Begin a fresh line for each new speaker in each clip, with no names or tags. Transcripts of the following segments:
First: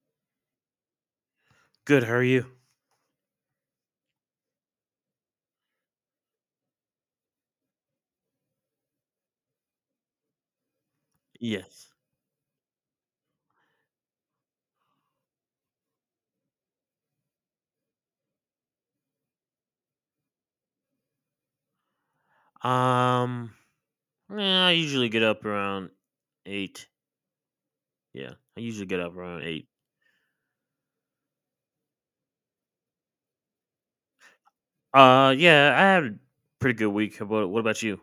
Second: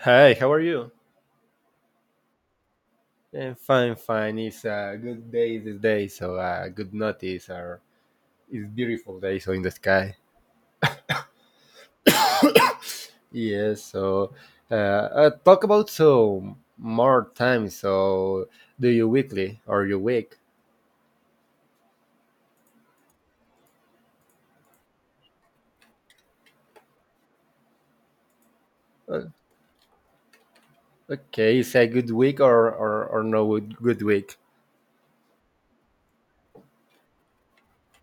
Hi, how are you?
Good. How are you?
I'm fine, fine. It's a good day this day, so a good notice. Or it's beautiful day, so in the sky.
Yes.
Yes. So, talk about so more time. So, do you weekly or you week?
Um. Yeah, I usually get up around eight. Yeah, I usually get up
Uh,
around eight.
okay, is a good week or no good week?
Yeah, I had a pretty good week. How about what about you?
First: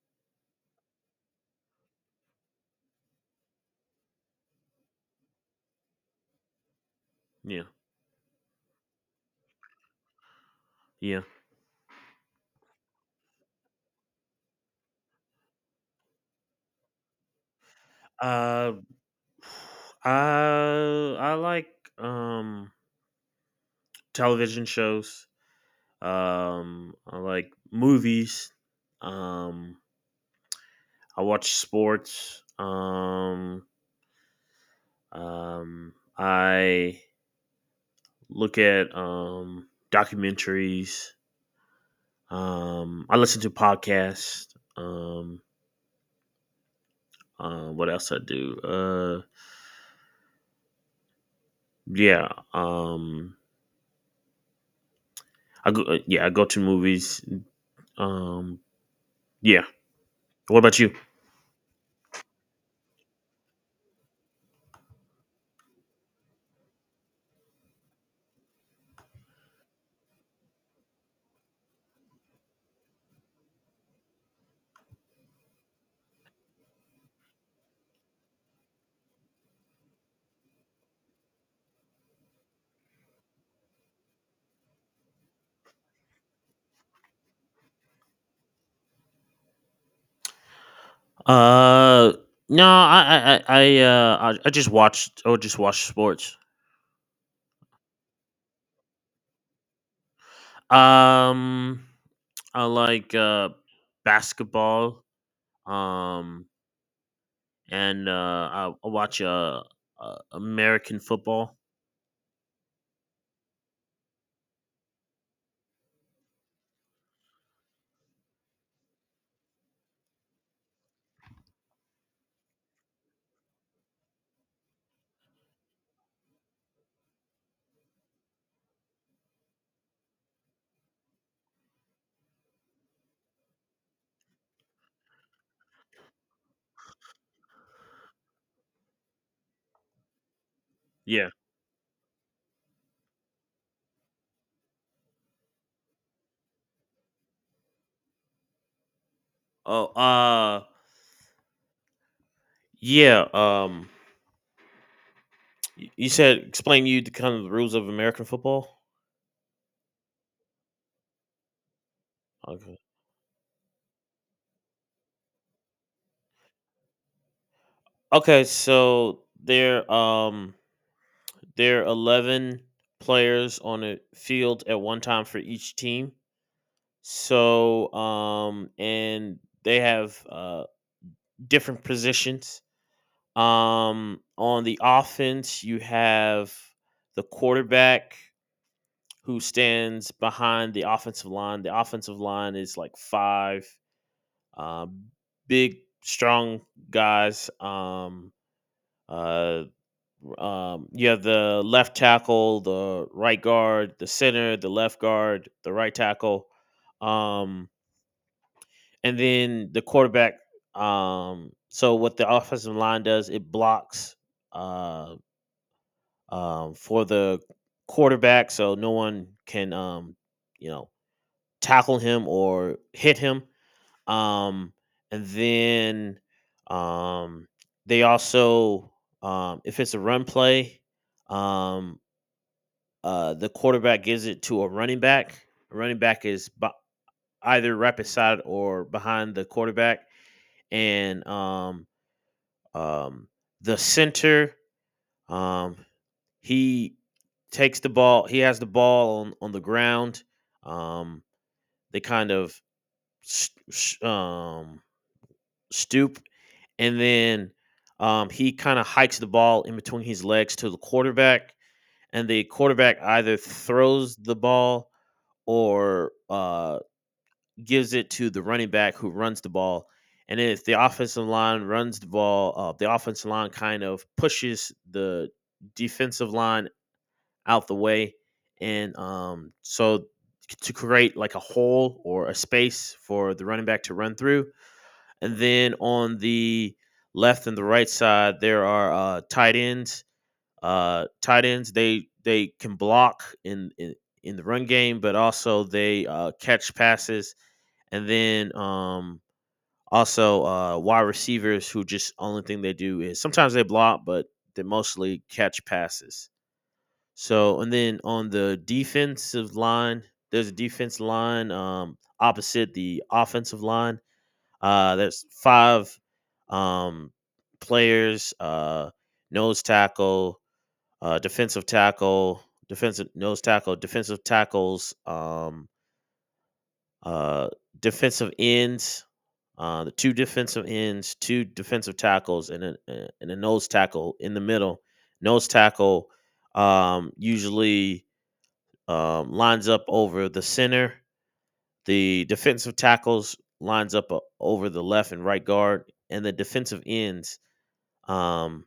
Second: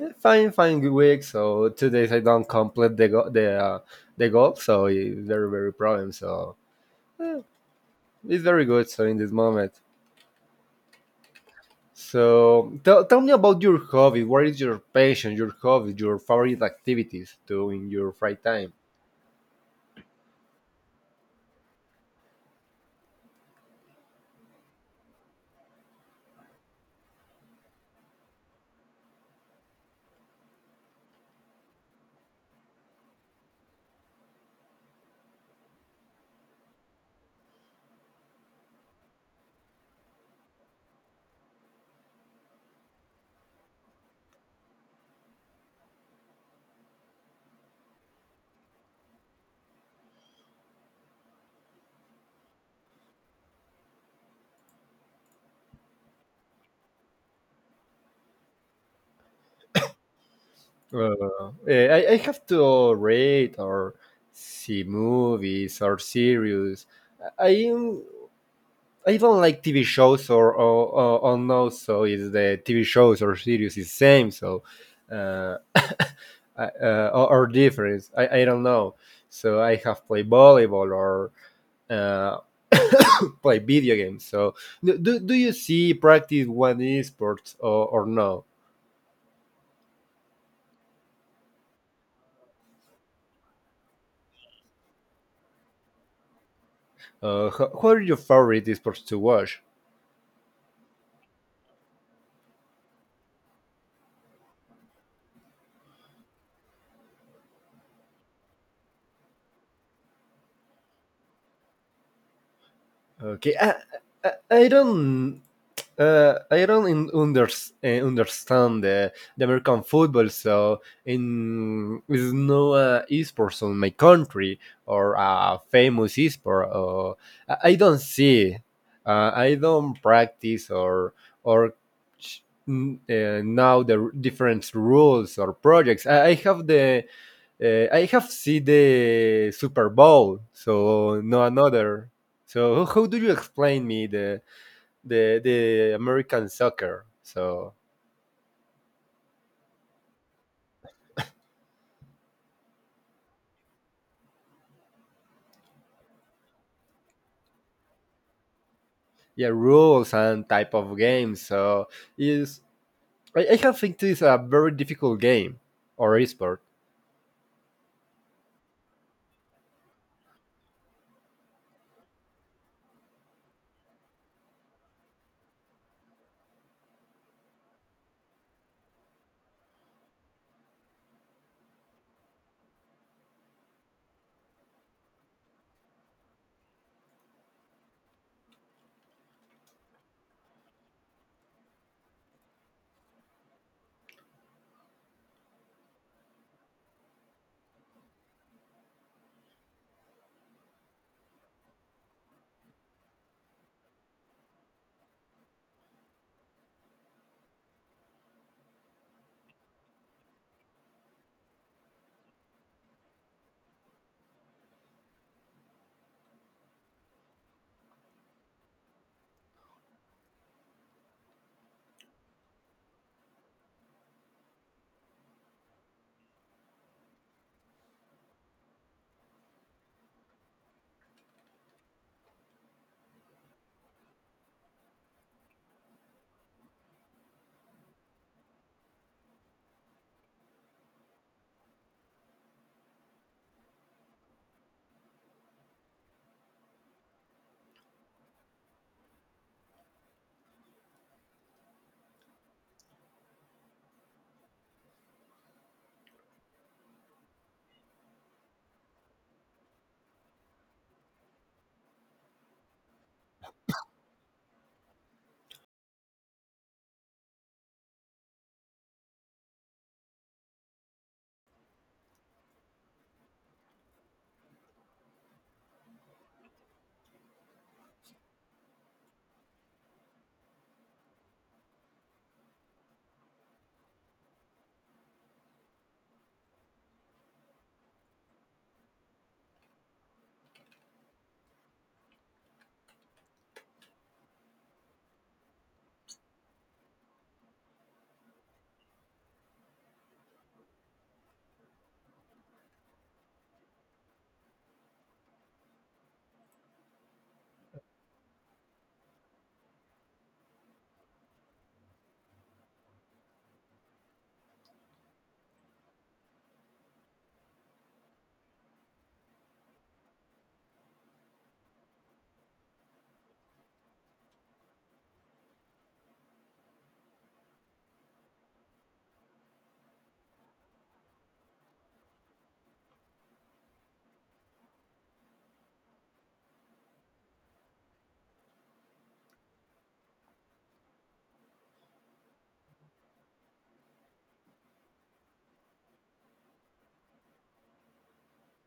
Fine, fine, good week. So 2 days I don't complete the the goal, so it's very problem. So eh,
Yeah.
it's very good. So in this moment.
Yeah.
So tell me about your hobby. What is your passion, your hobby, your favorite activities to in your free time?
Uh. I like um television shows. I like movies. Um. I watch sports. I look at documentaries. I listen to podcasts. Um, what else I do? Yeah. Um, I go. Yeah, I go to movies. Um, yeah. What about you?
I have to read or see movies or series. I I I don't like TV shows or no, so is the TV shows or series is same so uh, or difference. I don't know. So I have played volleyball or uh, play video games. So, do you see practice one esports or no?
Uh, no, I just watched. I would just watch sports.
What are your favorite esports to watch?
Um, I like basketball. Um, I watch American football.
Okay, I don't, I don't understand the American football, so in is no esports on my country or a famous esport. Or, I don't see, I don't practice or ch- now the different rules or projects. I have the I have seen the Super Bowl, so
Yeah.
no another. So how do you explain me the American soccer? So
Oh, uh, yeah. Um, You said explain you the kind of the rules of American football.
yeah, rules and type of games. So is
Okay.
I have think this is a very difficult game or esport.
Okay, so there there are 11 players on a field at one time for each team. So and they have different positions. On the offense, you have the quarterback who stands behind the offensive line. The offensive line is like 5 Um, big, strong guys. Uh, you have the left tackle, the right guard, the center, the left guard, the right tackle, um, and then the quarterback. So what the offensive line does, it blocks uh, for the quarterback, so no one can you know tackle him or hit him. Um, and then um, they also, if it's a run play, um, the quarterback gives it to a running back. A running back is either right beside or behind the quarterback, and um, the center, um, he takes the ball. He has the ball on the ground. Um, they kind of s- s- um, stoop, and then he kind of hikes the ball in between his legs to the quarterback, and the quarterback either throws the ball or gives it to the running back who runs the ball. And then if the offensive line runs the ball, the offensive line kind of pushes the defensive line out the way, and so to create like a hole or a space for the running back to run through. And then on the left and the right side, there are tight ends. Tight ends, they can block in the run game, but also they catch passes. And then also wide receivers, who just only thing they do is sometimes they block, but they mostly catch passes. So and then on the defensive line, there's a defense line opposite the offensive line. There's five um, players: nose tackle, defensive tackles, uh, defensive ends. The two defensive ends, two defensive tackles, and and a nose tackle in the middle. Nose tackle usually lines up over the center. The defensive tackles lines up over the left and right guard, and the defensive ends um,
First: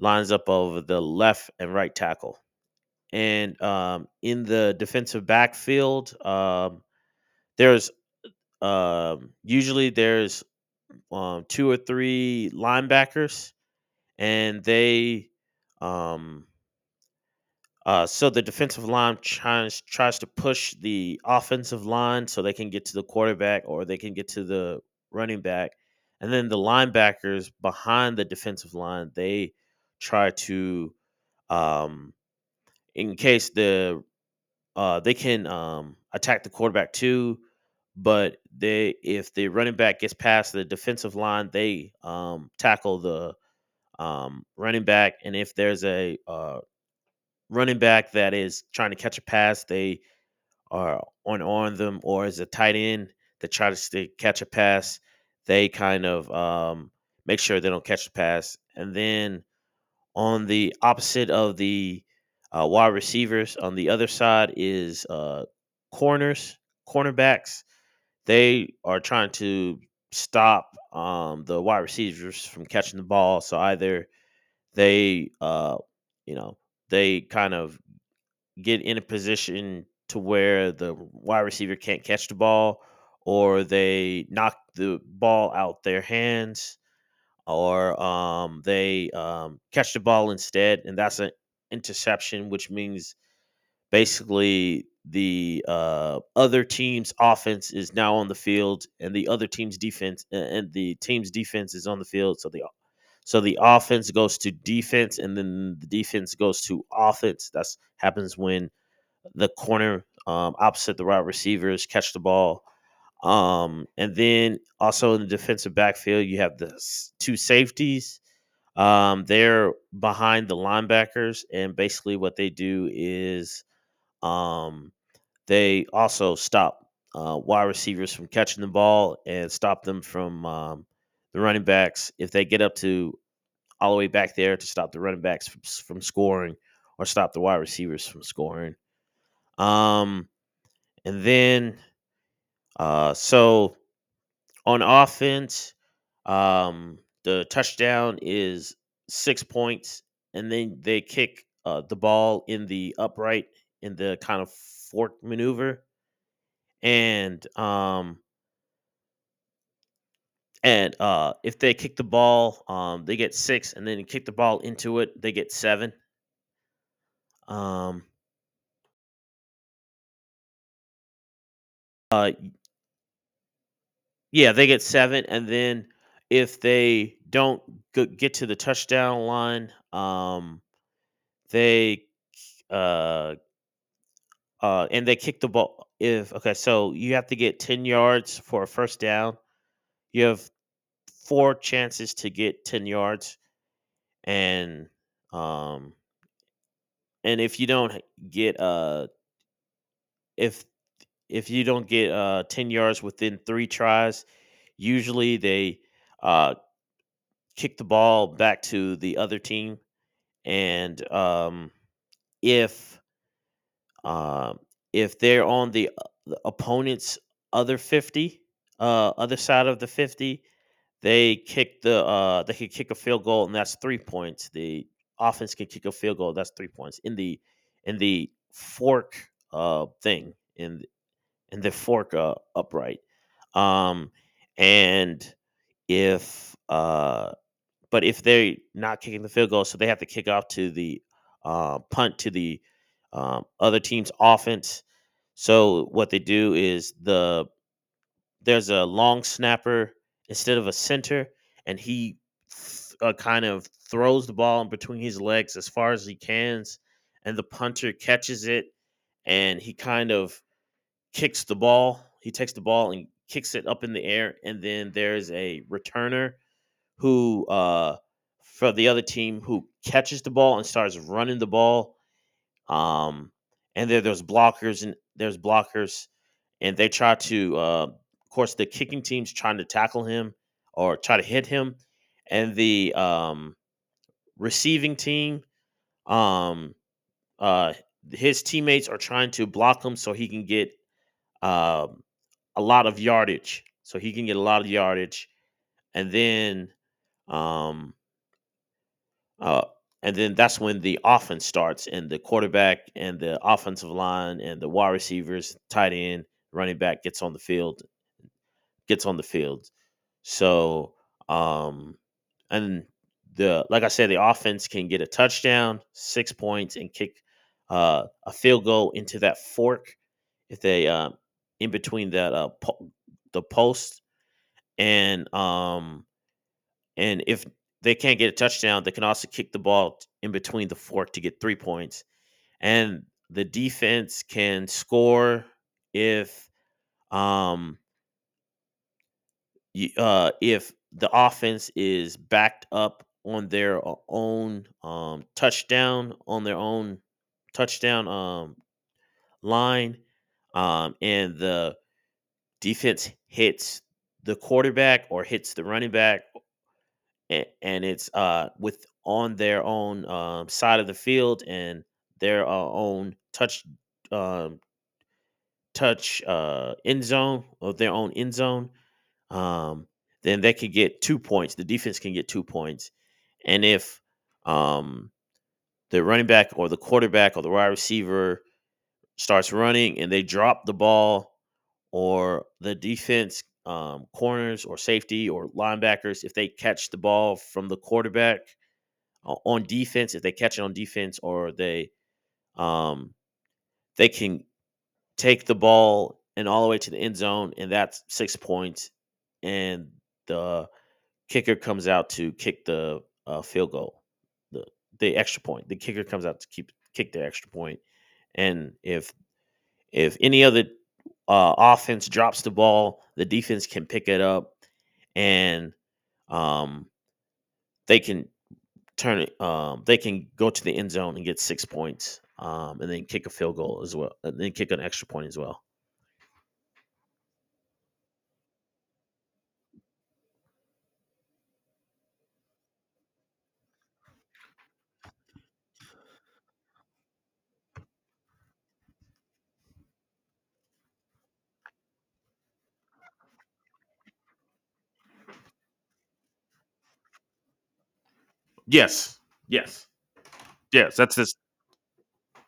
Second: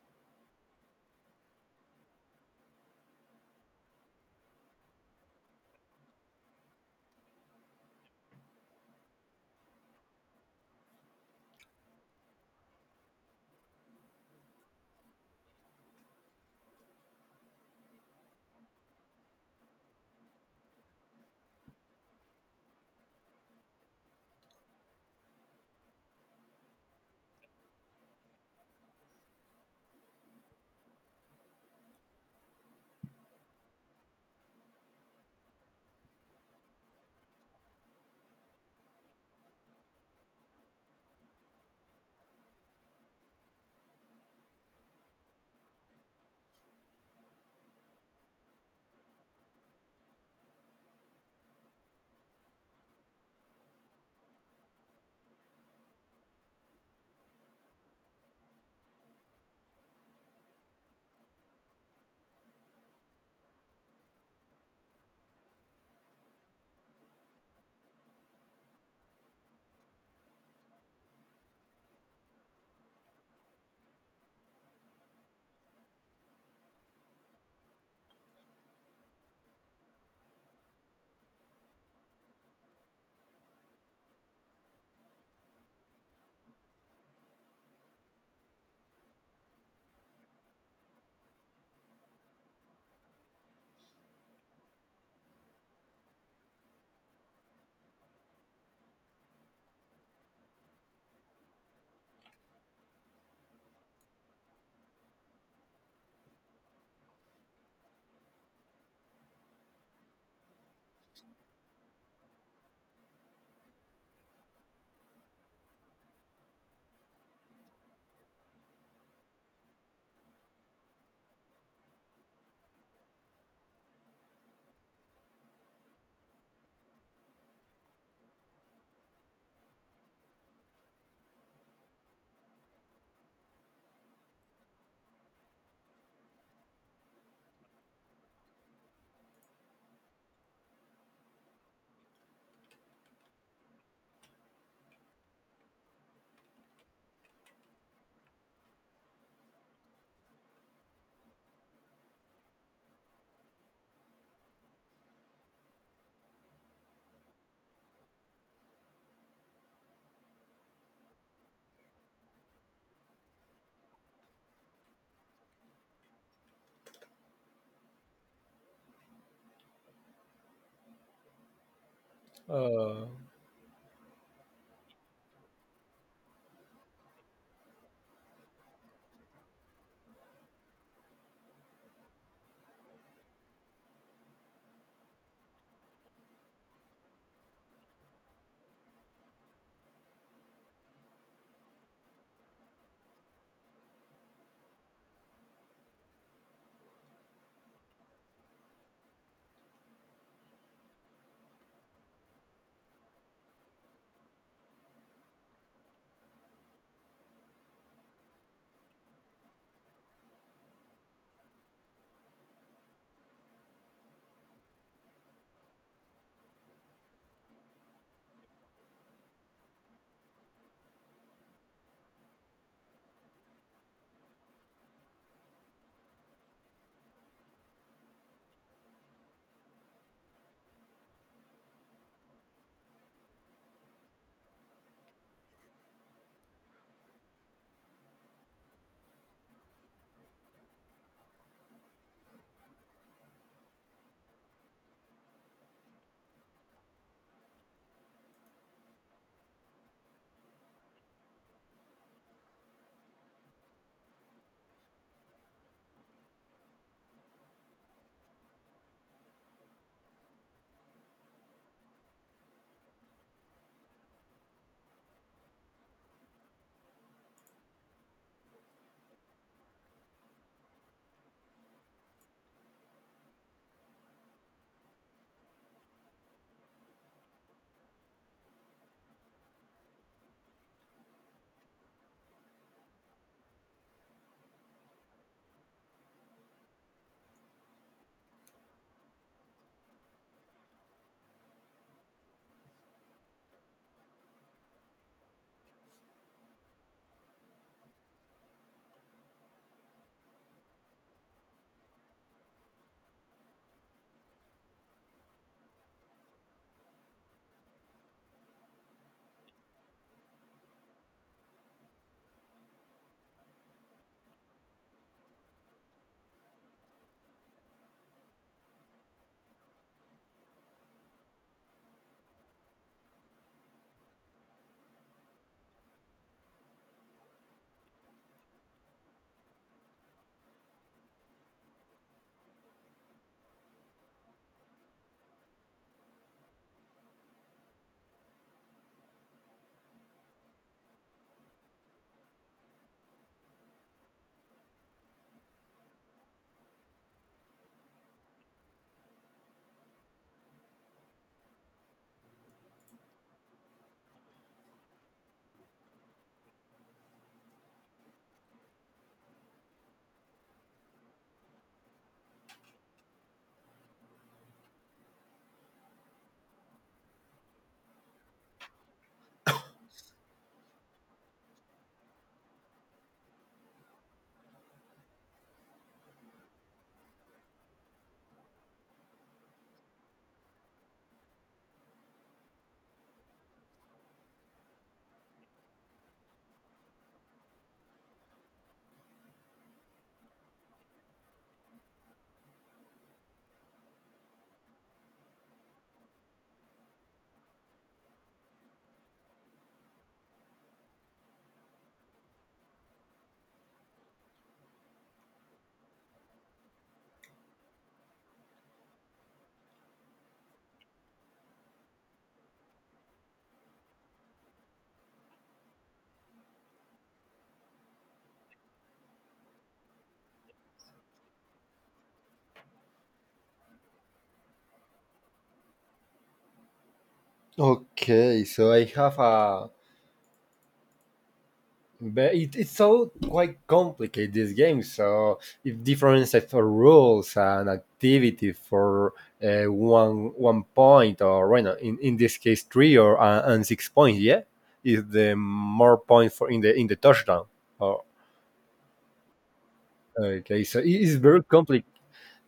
lines up over the left and right tackle. And in the defensive backfield, there's usually there's two or three linebackers, and they um, so the defensive line tries to push the offensive line so they can get to the quarterback or they can get to the running back, and then the linebackers behind the defensive line they try to um, in case the they can attack the quarterback too, but they if the running back gets past the defensive line they tackle the running back, and if there's a running back that is trying to catch a pass, they are on them, or is a tight end that tries to catch a pass, they kind of make sure they don't catch the pass. And then on the opposite of the wide receivers, on the other side is corners, cornerbacks. They are trying to stop the wide receivers from catching the ball. So either they, uh, you know, they kind of get in a position to where the wide receiver can't catch the ball, or they knock the ball out their hands, or they catch the ball instead, and that's an interception, which means basically the other team's offense is now on the field and the other team's defense, and the team's defense is on the field, so the offense goes to defense and then the defense goes to offense. That's happens when the corner opposite the wide receivers catch the ball. And then also in the defensive backfield, you have the two safeties. They're behind the linebackers, and basically what they do is um, they also stop wide receivers from catching the ball and stop them from the running backs if they get up to all the way back there, to stop the running backs from scoring or stop the wide receivers from scoring. Um, and then, so on offense, um, the touchdown is 6 points, and then they kick the ball in the upright, in the kind of fork maneuver, and um, and if they kick the ball, they get 6, and then kick the ball into it, they get 7. Um, uh,
Uh,
yeah, they get 7, and then if they don't get to the touchdown line, they Uh, and they kick the ball. If okay, so you have to get 10 yards for a first down. You have 4 chances to get 10 yards, and um, and if you don't h- get if if you don't get 10 yards within 3 tries, usually they uh kick the ball back to the other team, and if Um, if they're on the opponent's other 50, other side of the 50, they kick the they could kick a field goal and that's 3 points. The offense could kick a field goal, that's 3 points. In the fork thing in the fork upright. Um, and if But if they're not kicking the field goal, so they have to kick off to the punt to the other team's offense. So what they do is there's a long snapper instead of a center, and he kind of throws the ball in between his legs as far as he can, and the punter catches it, and he kind of kicks the ball. He takes the ball and kicks it up in the air, and then there's a returner who for the other team who catches the ball and starts running the ball. Um, and there's blockers, and they try to of course, the kicking team's trying to tackle him or try to hit him, and the receiving team, um, uh, his teammates are trying to block him so he can get um, a lot of yardage. and then um, Uh, and then that's when the offense starts, and the quarterback and the offensive line and the wide receivers, tight end, running back gets on the field, gets on the field. So, um, and the like I said, the offense can get a touchdown, 6 points, and kick a field goal into that fork if they in between that the post, and um, and if they can't get a touchdown, they can also kick the ball in between the fork to get 3 points. And the defense can score if um if the offense is backed up on their own touchdown line, and the defense hits the quarterback or hits the running back, and it's with on their own side of the field and their own touch um, touch end zone, or their own end zone, um, then they could get 2 points. The defense can get 2 points, and if um, the running back or the quarterback or the wide receiver starts running and they drop the ball, or the defense corners or safety or linebackers if they catch the ball from the quarterback on defense, if they catch it on defense, or they um can take the ball and all the way to the end zone and that's 6 points, and the kicker comes out to kick the field goal, the the extra point. The kicker comes out to keep kick the extra point. And if any other offense drops the ball, the defense can pick it up and um they can turn it. They can go to the end zone and get 6 points, and then kick a field goal as well, and then kick an extra point as well.
okay, so I have a But it, it's so quite complicated this game. So if different sets of rules and activity for one point or you know, in this case three or and six points, yeah, is the more point for in the touchdown. Or,
Yes, yes,
okay, so it
yes,
is
that's this.
very complex.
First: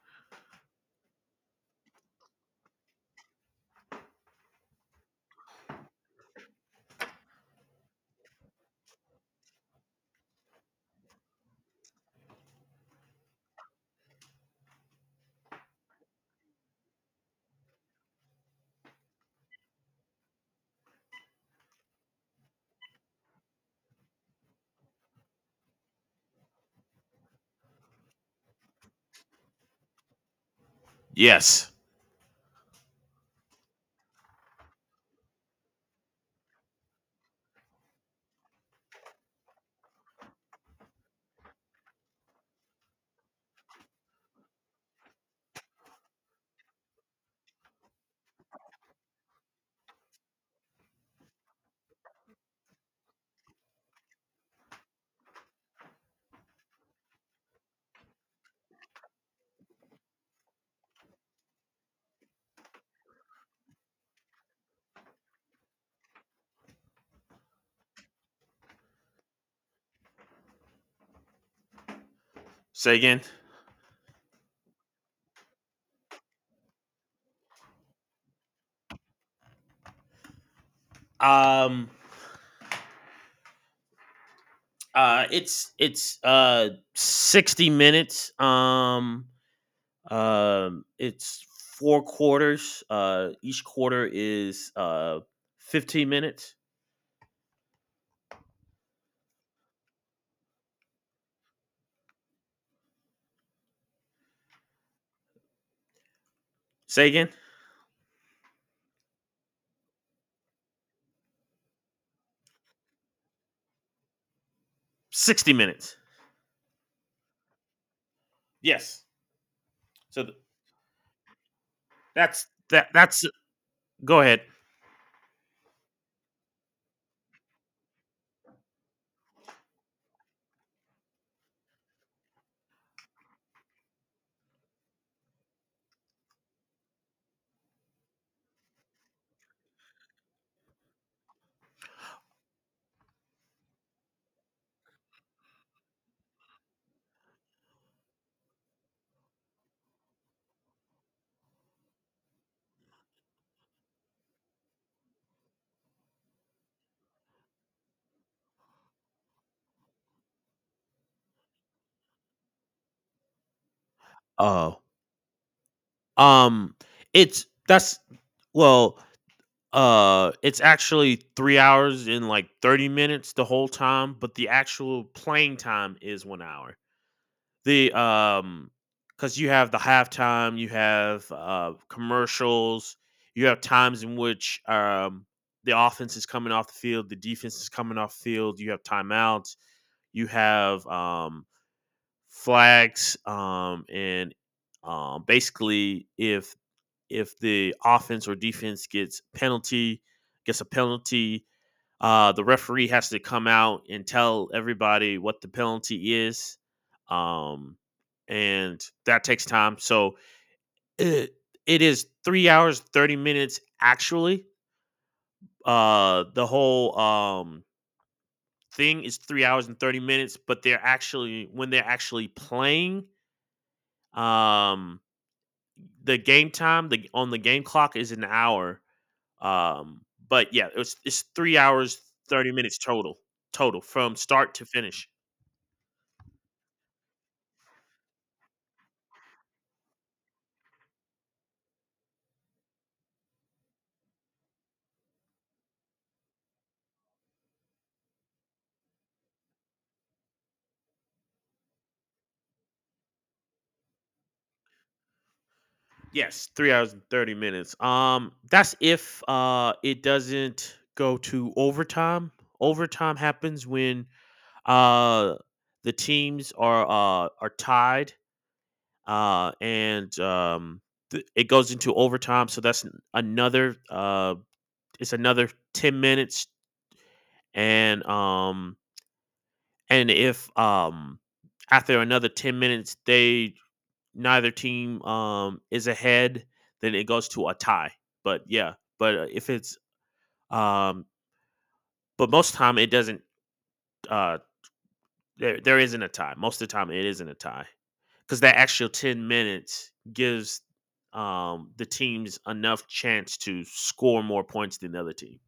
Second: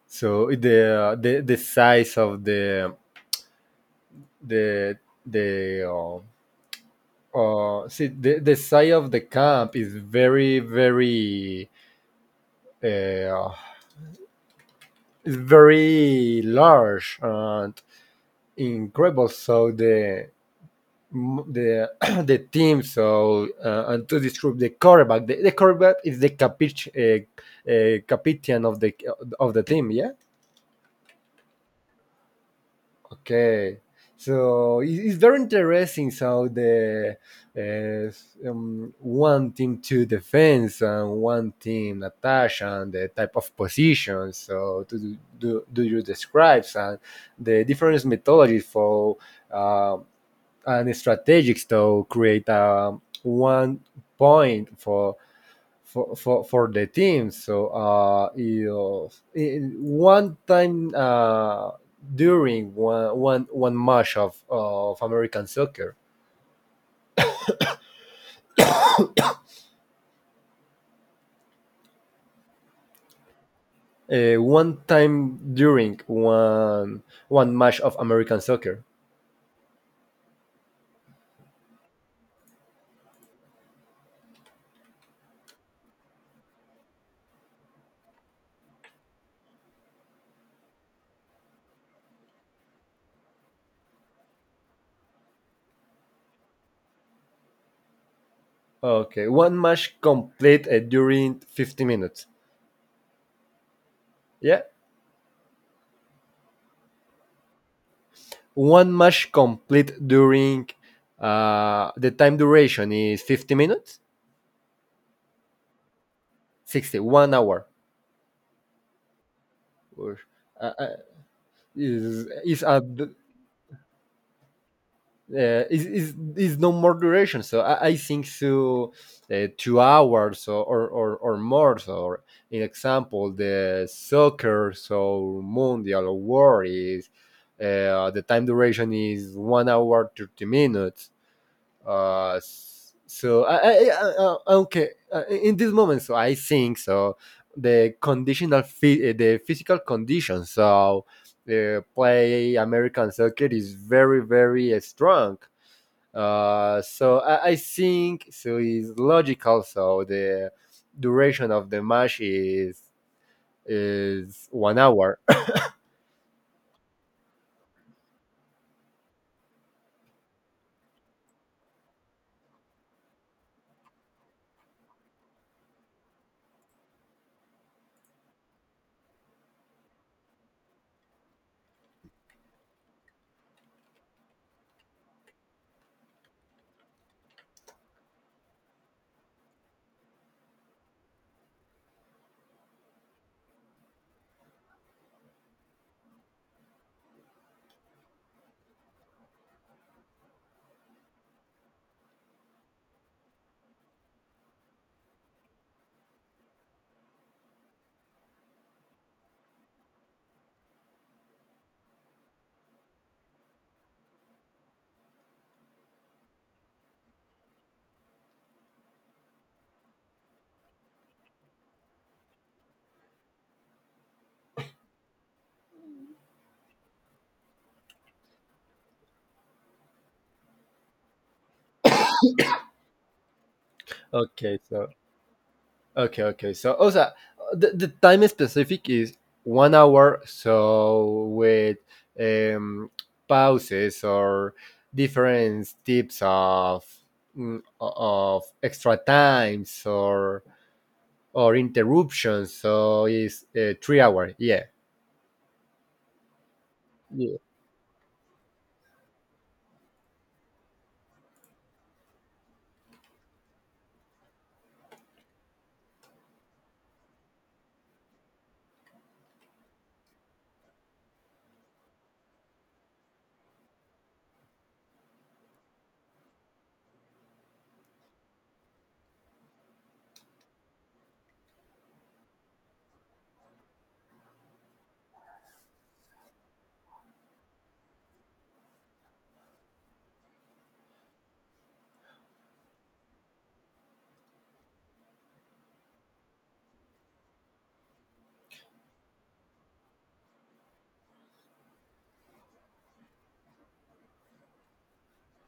So the size of the the see the size of the camp is very uh, is very large and incredible. So the the team so and to describe the quarterback the quarterback is the capitian of the team yeah.
Yes.
Okay, so it- it's very interesting how the uh, one team to defense and one team attack and the type of positions. So to do you describe and the different methodologies for uh, and strategies to create one point for the team. So you was- one time during one match of American soccer,
Say again.
one time during one match of American soccer.
Um uh it's it's uh 60 minutes. It's four quarters. Each quarter is 15 minutes.
Okay, one match complete during 50 minutes. Yeah,
Say again.
one match complete during the time duration is 50 minutes,
60 minutes.
60 one hour.
Yes.
Or,
So th-
uh, uh, is
that's
is a
that. That's Go ahead.
is no more duration. So I think so, 2 hours or more. So in example, the soccer, so mundial or world is the time duration is 1 hour 30 minutes. Uh, so okay in this moment. So I think so the the physical condition. So. The play American soccer is very strong so I think so it's logical. So the duration of the match is one
Oh,
hour.
um, it's that's well, it's actually 3 hours and like 30 minutes the whole time, but the actual playing time is 1 hour. The Because you have the halftime, you have commercials, you have times in which the offense is coming off the field, the defense is coming off the field, you have timeouts, you have flags, and basically if the offense or defense gets a penalty, the referee has to come out and tell everybody what the penalty is, um, and that takes time. So it, it is 3 hours 30 minutes actually. The whole Thing is 3 hours and 30 minutes, but they're actually when they're actually playing, um the game time, the on the game clock, is an hour. Um, but yeah, it's 3 hours 30 minutes total, from start
okay,
to
so
finish.
okay, okay. So also the time specific is 1 hour. So with um, pauses or different tips of of extra times or interruptions. So is 3 hour. Yeah.
Yes, 3 hours and 30 minutes. That's if it doesn't go to overtime. Overtime happens when Uh, the teams are tied, uh, and um, it goes into overtime. So that's another. It's another 10 minutes, and um, and if after another 10 minutes, they neither team is ahead, then it goes to a tie. But yeah, but if it's um, but most time it doesn't. Uh, there there isn't a tie. Most of the time it isn't a tie, because that extra 10 minutes gives the teams enough chance to score more points than the other team.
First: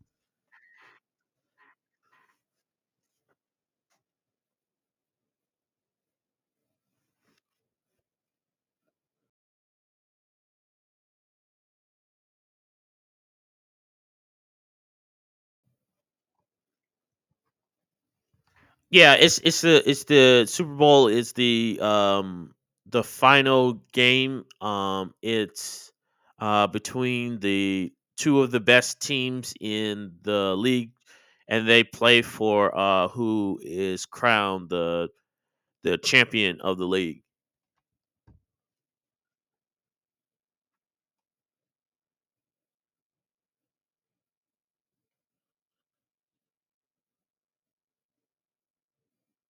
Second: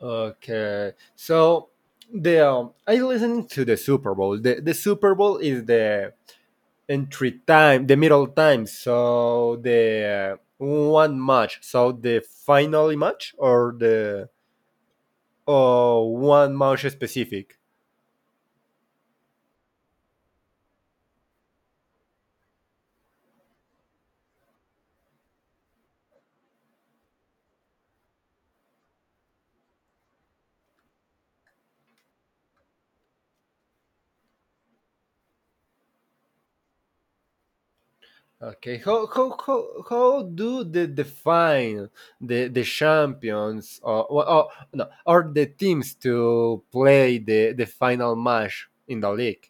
Okay, so the I listening to the Super Bowl. The Super Bowl is the entry time, the middle time. So the one match. So the final match or the or one match specific.
Yeah, it's the Super Bowl is the final game. It's between the two of the best teams in the league, and they play for who is crowned the champion of the league.
Okay, how do they define the champions or no or the teams to play the final match in the league?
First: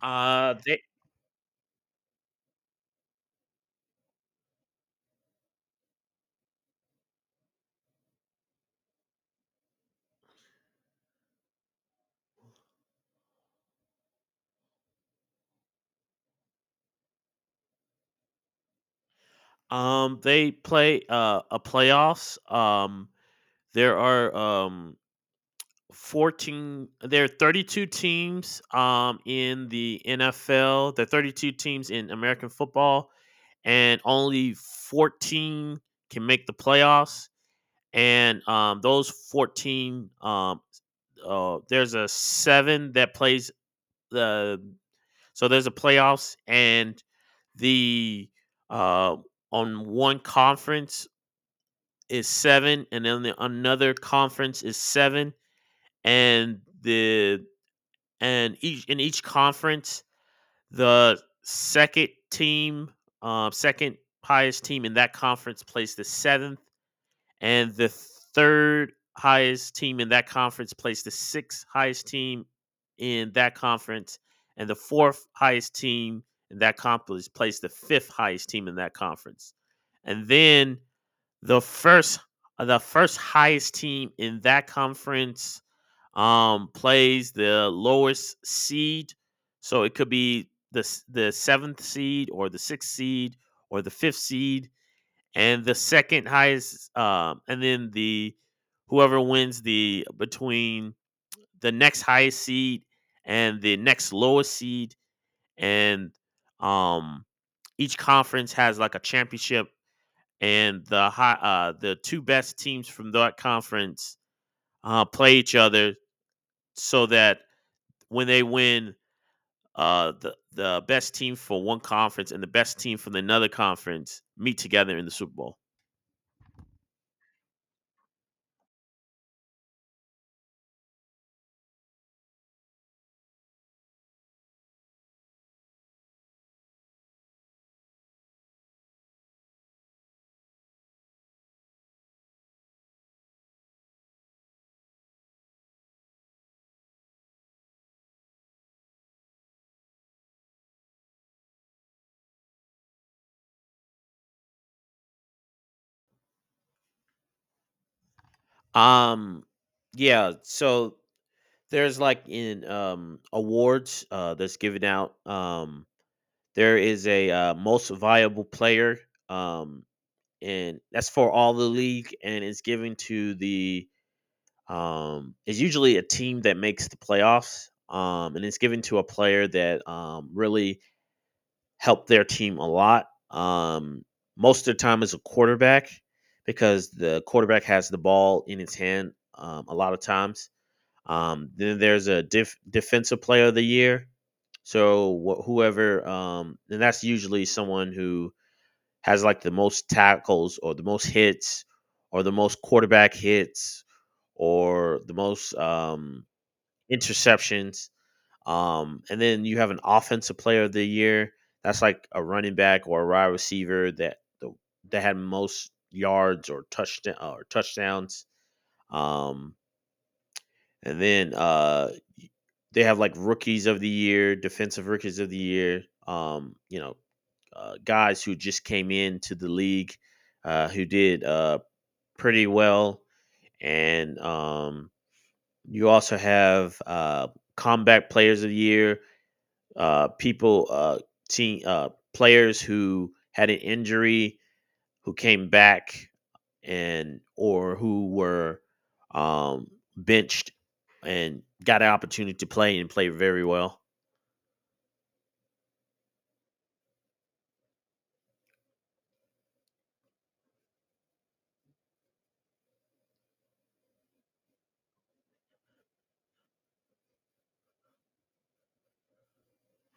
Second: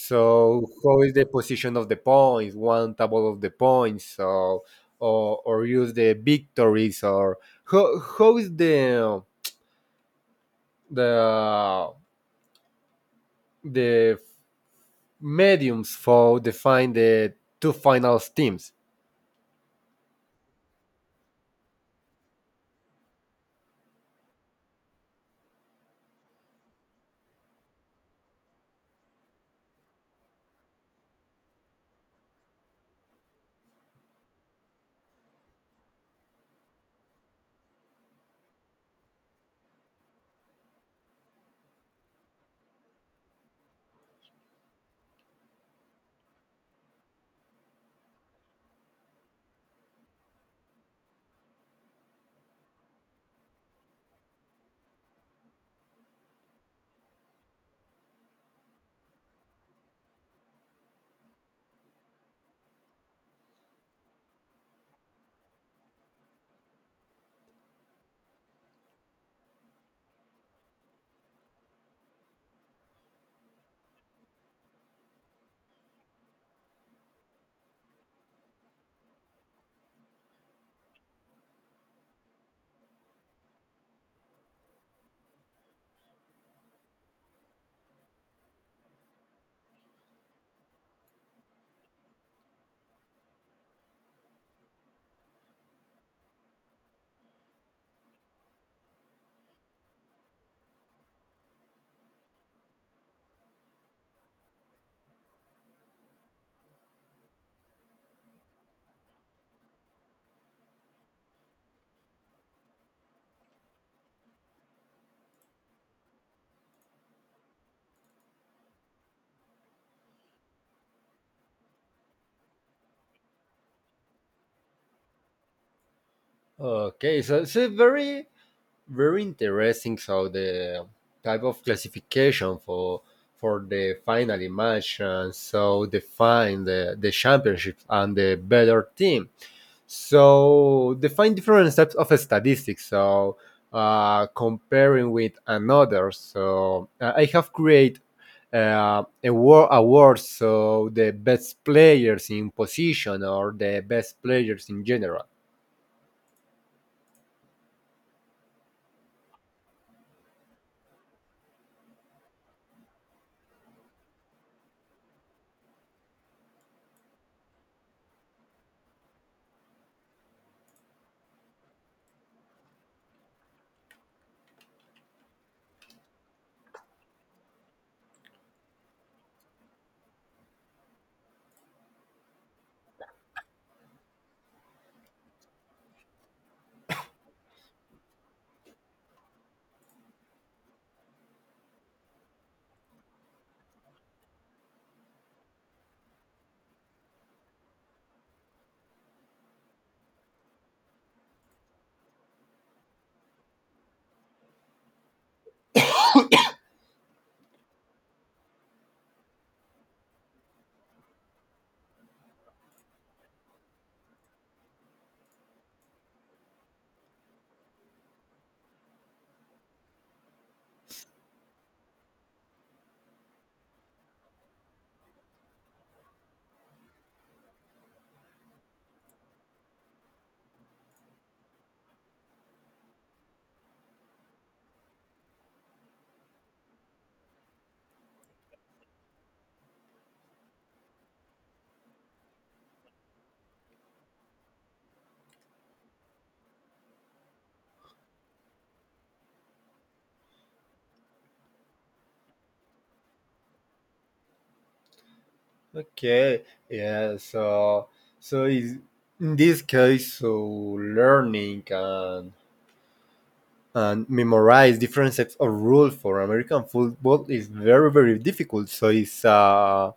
Uh, they
how is the position of the points, one table of the points, so or use the victories or how is the the mediums for define the two finals teams?
they play a playoffs. There are 14. There are 32 teams in the NFL. There are 32 teams in American football, and only 14 can make the playoffs. And those 14 oh, there's a seven that plays the there's a playoffs, and the uh on one conference is seven, and then another conference is seven, and the and each in each conference, the second team second highest team in that conference plays the seventh, and the third highest team in that conference plays the sixth highest team in that conference, and the fourth highest team in that conference plays the fifth highest team in that conference, and then the first the first highest team in that conference plays the lowest seed. So it could be the seventh seed, or the sixth seed, or the fifth seed, and the second highest and then the whoever wins the between the next highest seed and the next lowest seed. And um each conference has like a championship, and the high the two best teams from that conference play each other, so that when they win, the best team for one conference and the best team from another conference meet together in the Super Bowl.
Okay, so it's a very interesting how the type of classification for the final match and so define the championship and the better team. So define different types of statistics. So comparing with another. So I have created a war award. So the best players in position or the best players in general.
Um yeah, so there's like in awards that's given out. There is a most viable player, um and that's for all the league, and it's given to the it's usually a team that makes the playoffs, and it's given to a player that really helped their team a lot. Most of the time is a quarterback, because the quarterback has the ball in its hand a lot of times. Then there's a defensive player of the year. So Whoever, and that's usually someone who has like the most tackles, or the most hits, or the most quarterback hits, or the most interceptions. And then you have an offensive player of the year. That's like a running back or a wide receiver that that had most yards or touchdowns. Um, and then they have like rookies of the year, defensive rookies of the year, you know, guys who just came into the league who did pretty well. And you also have combat players of the year, people team players who had an injury, who came back, and or who were um, benched and got an opportunity to play and play very well.
Okay, yeah, so so is in this case, so learning and memorize different sets of rules for American football is very difficult. So it's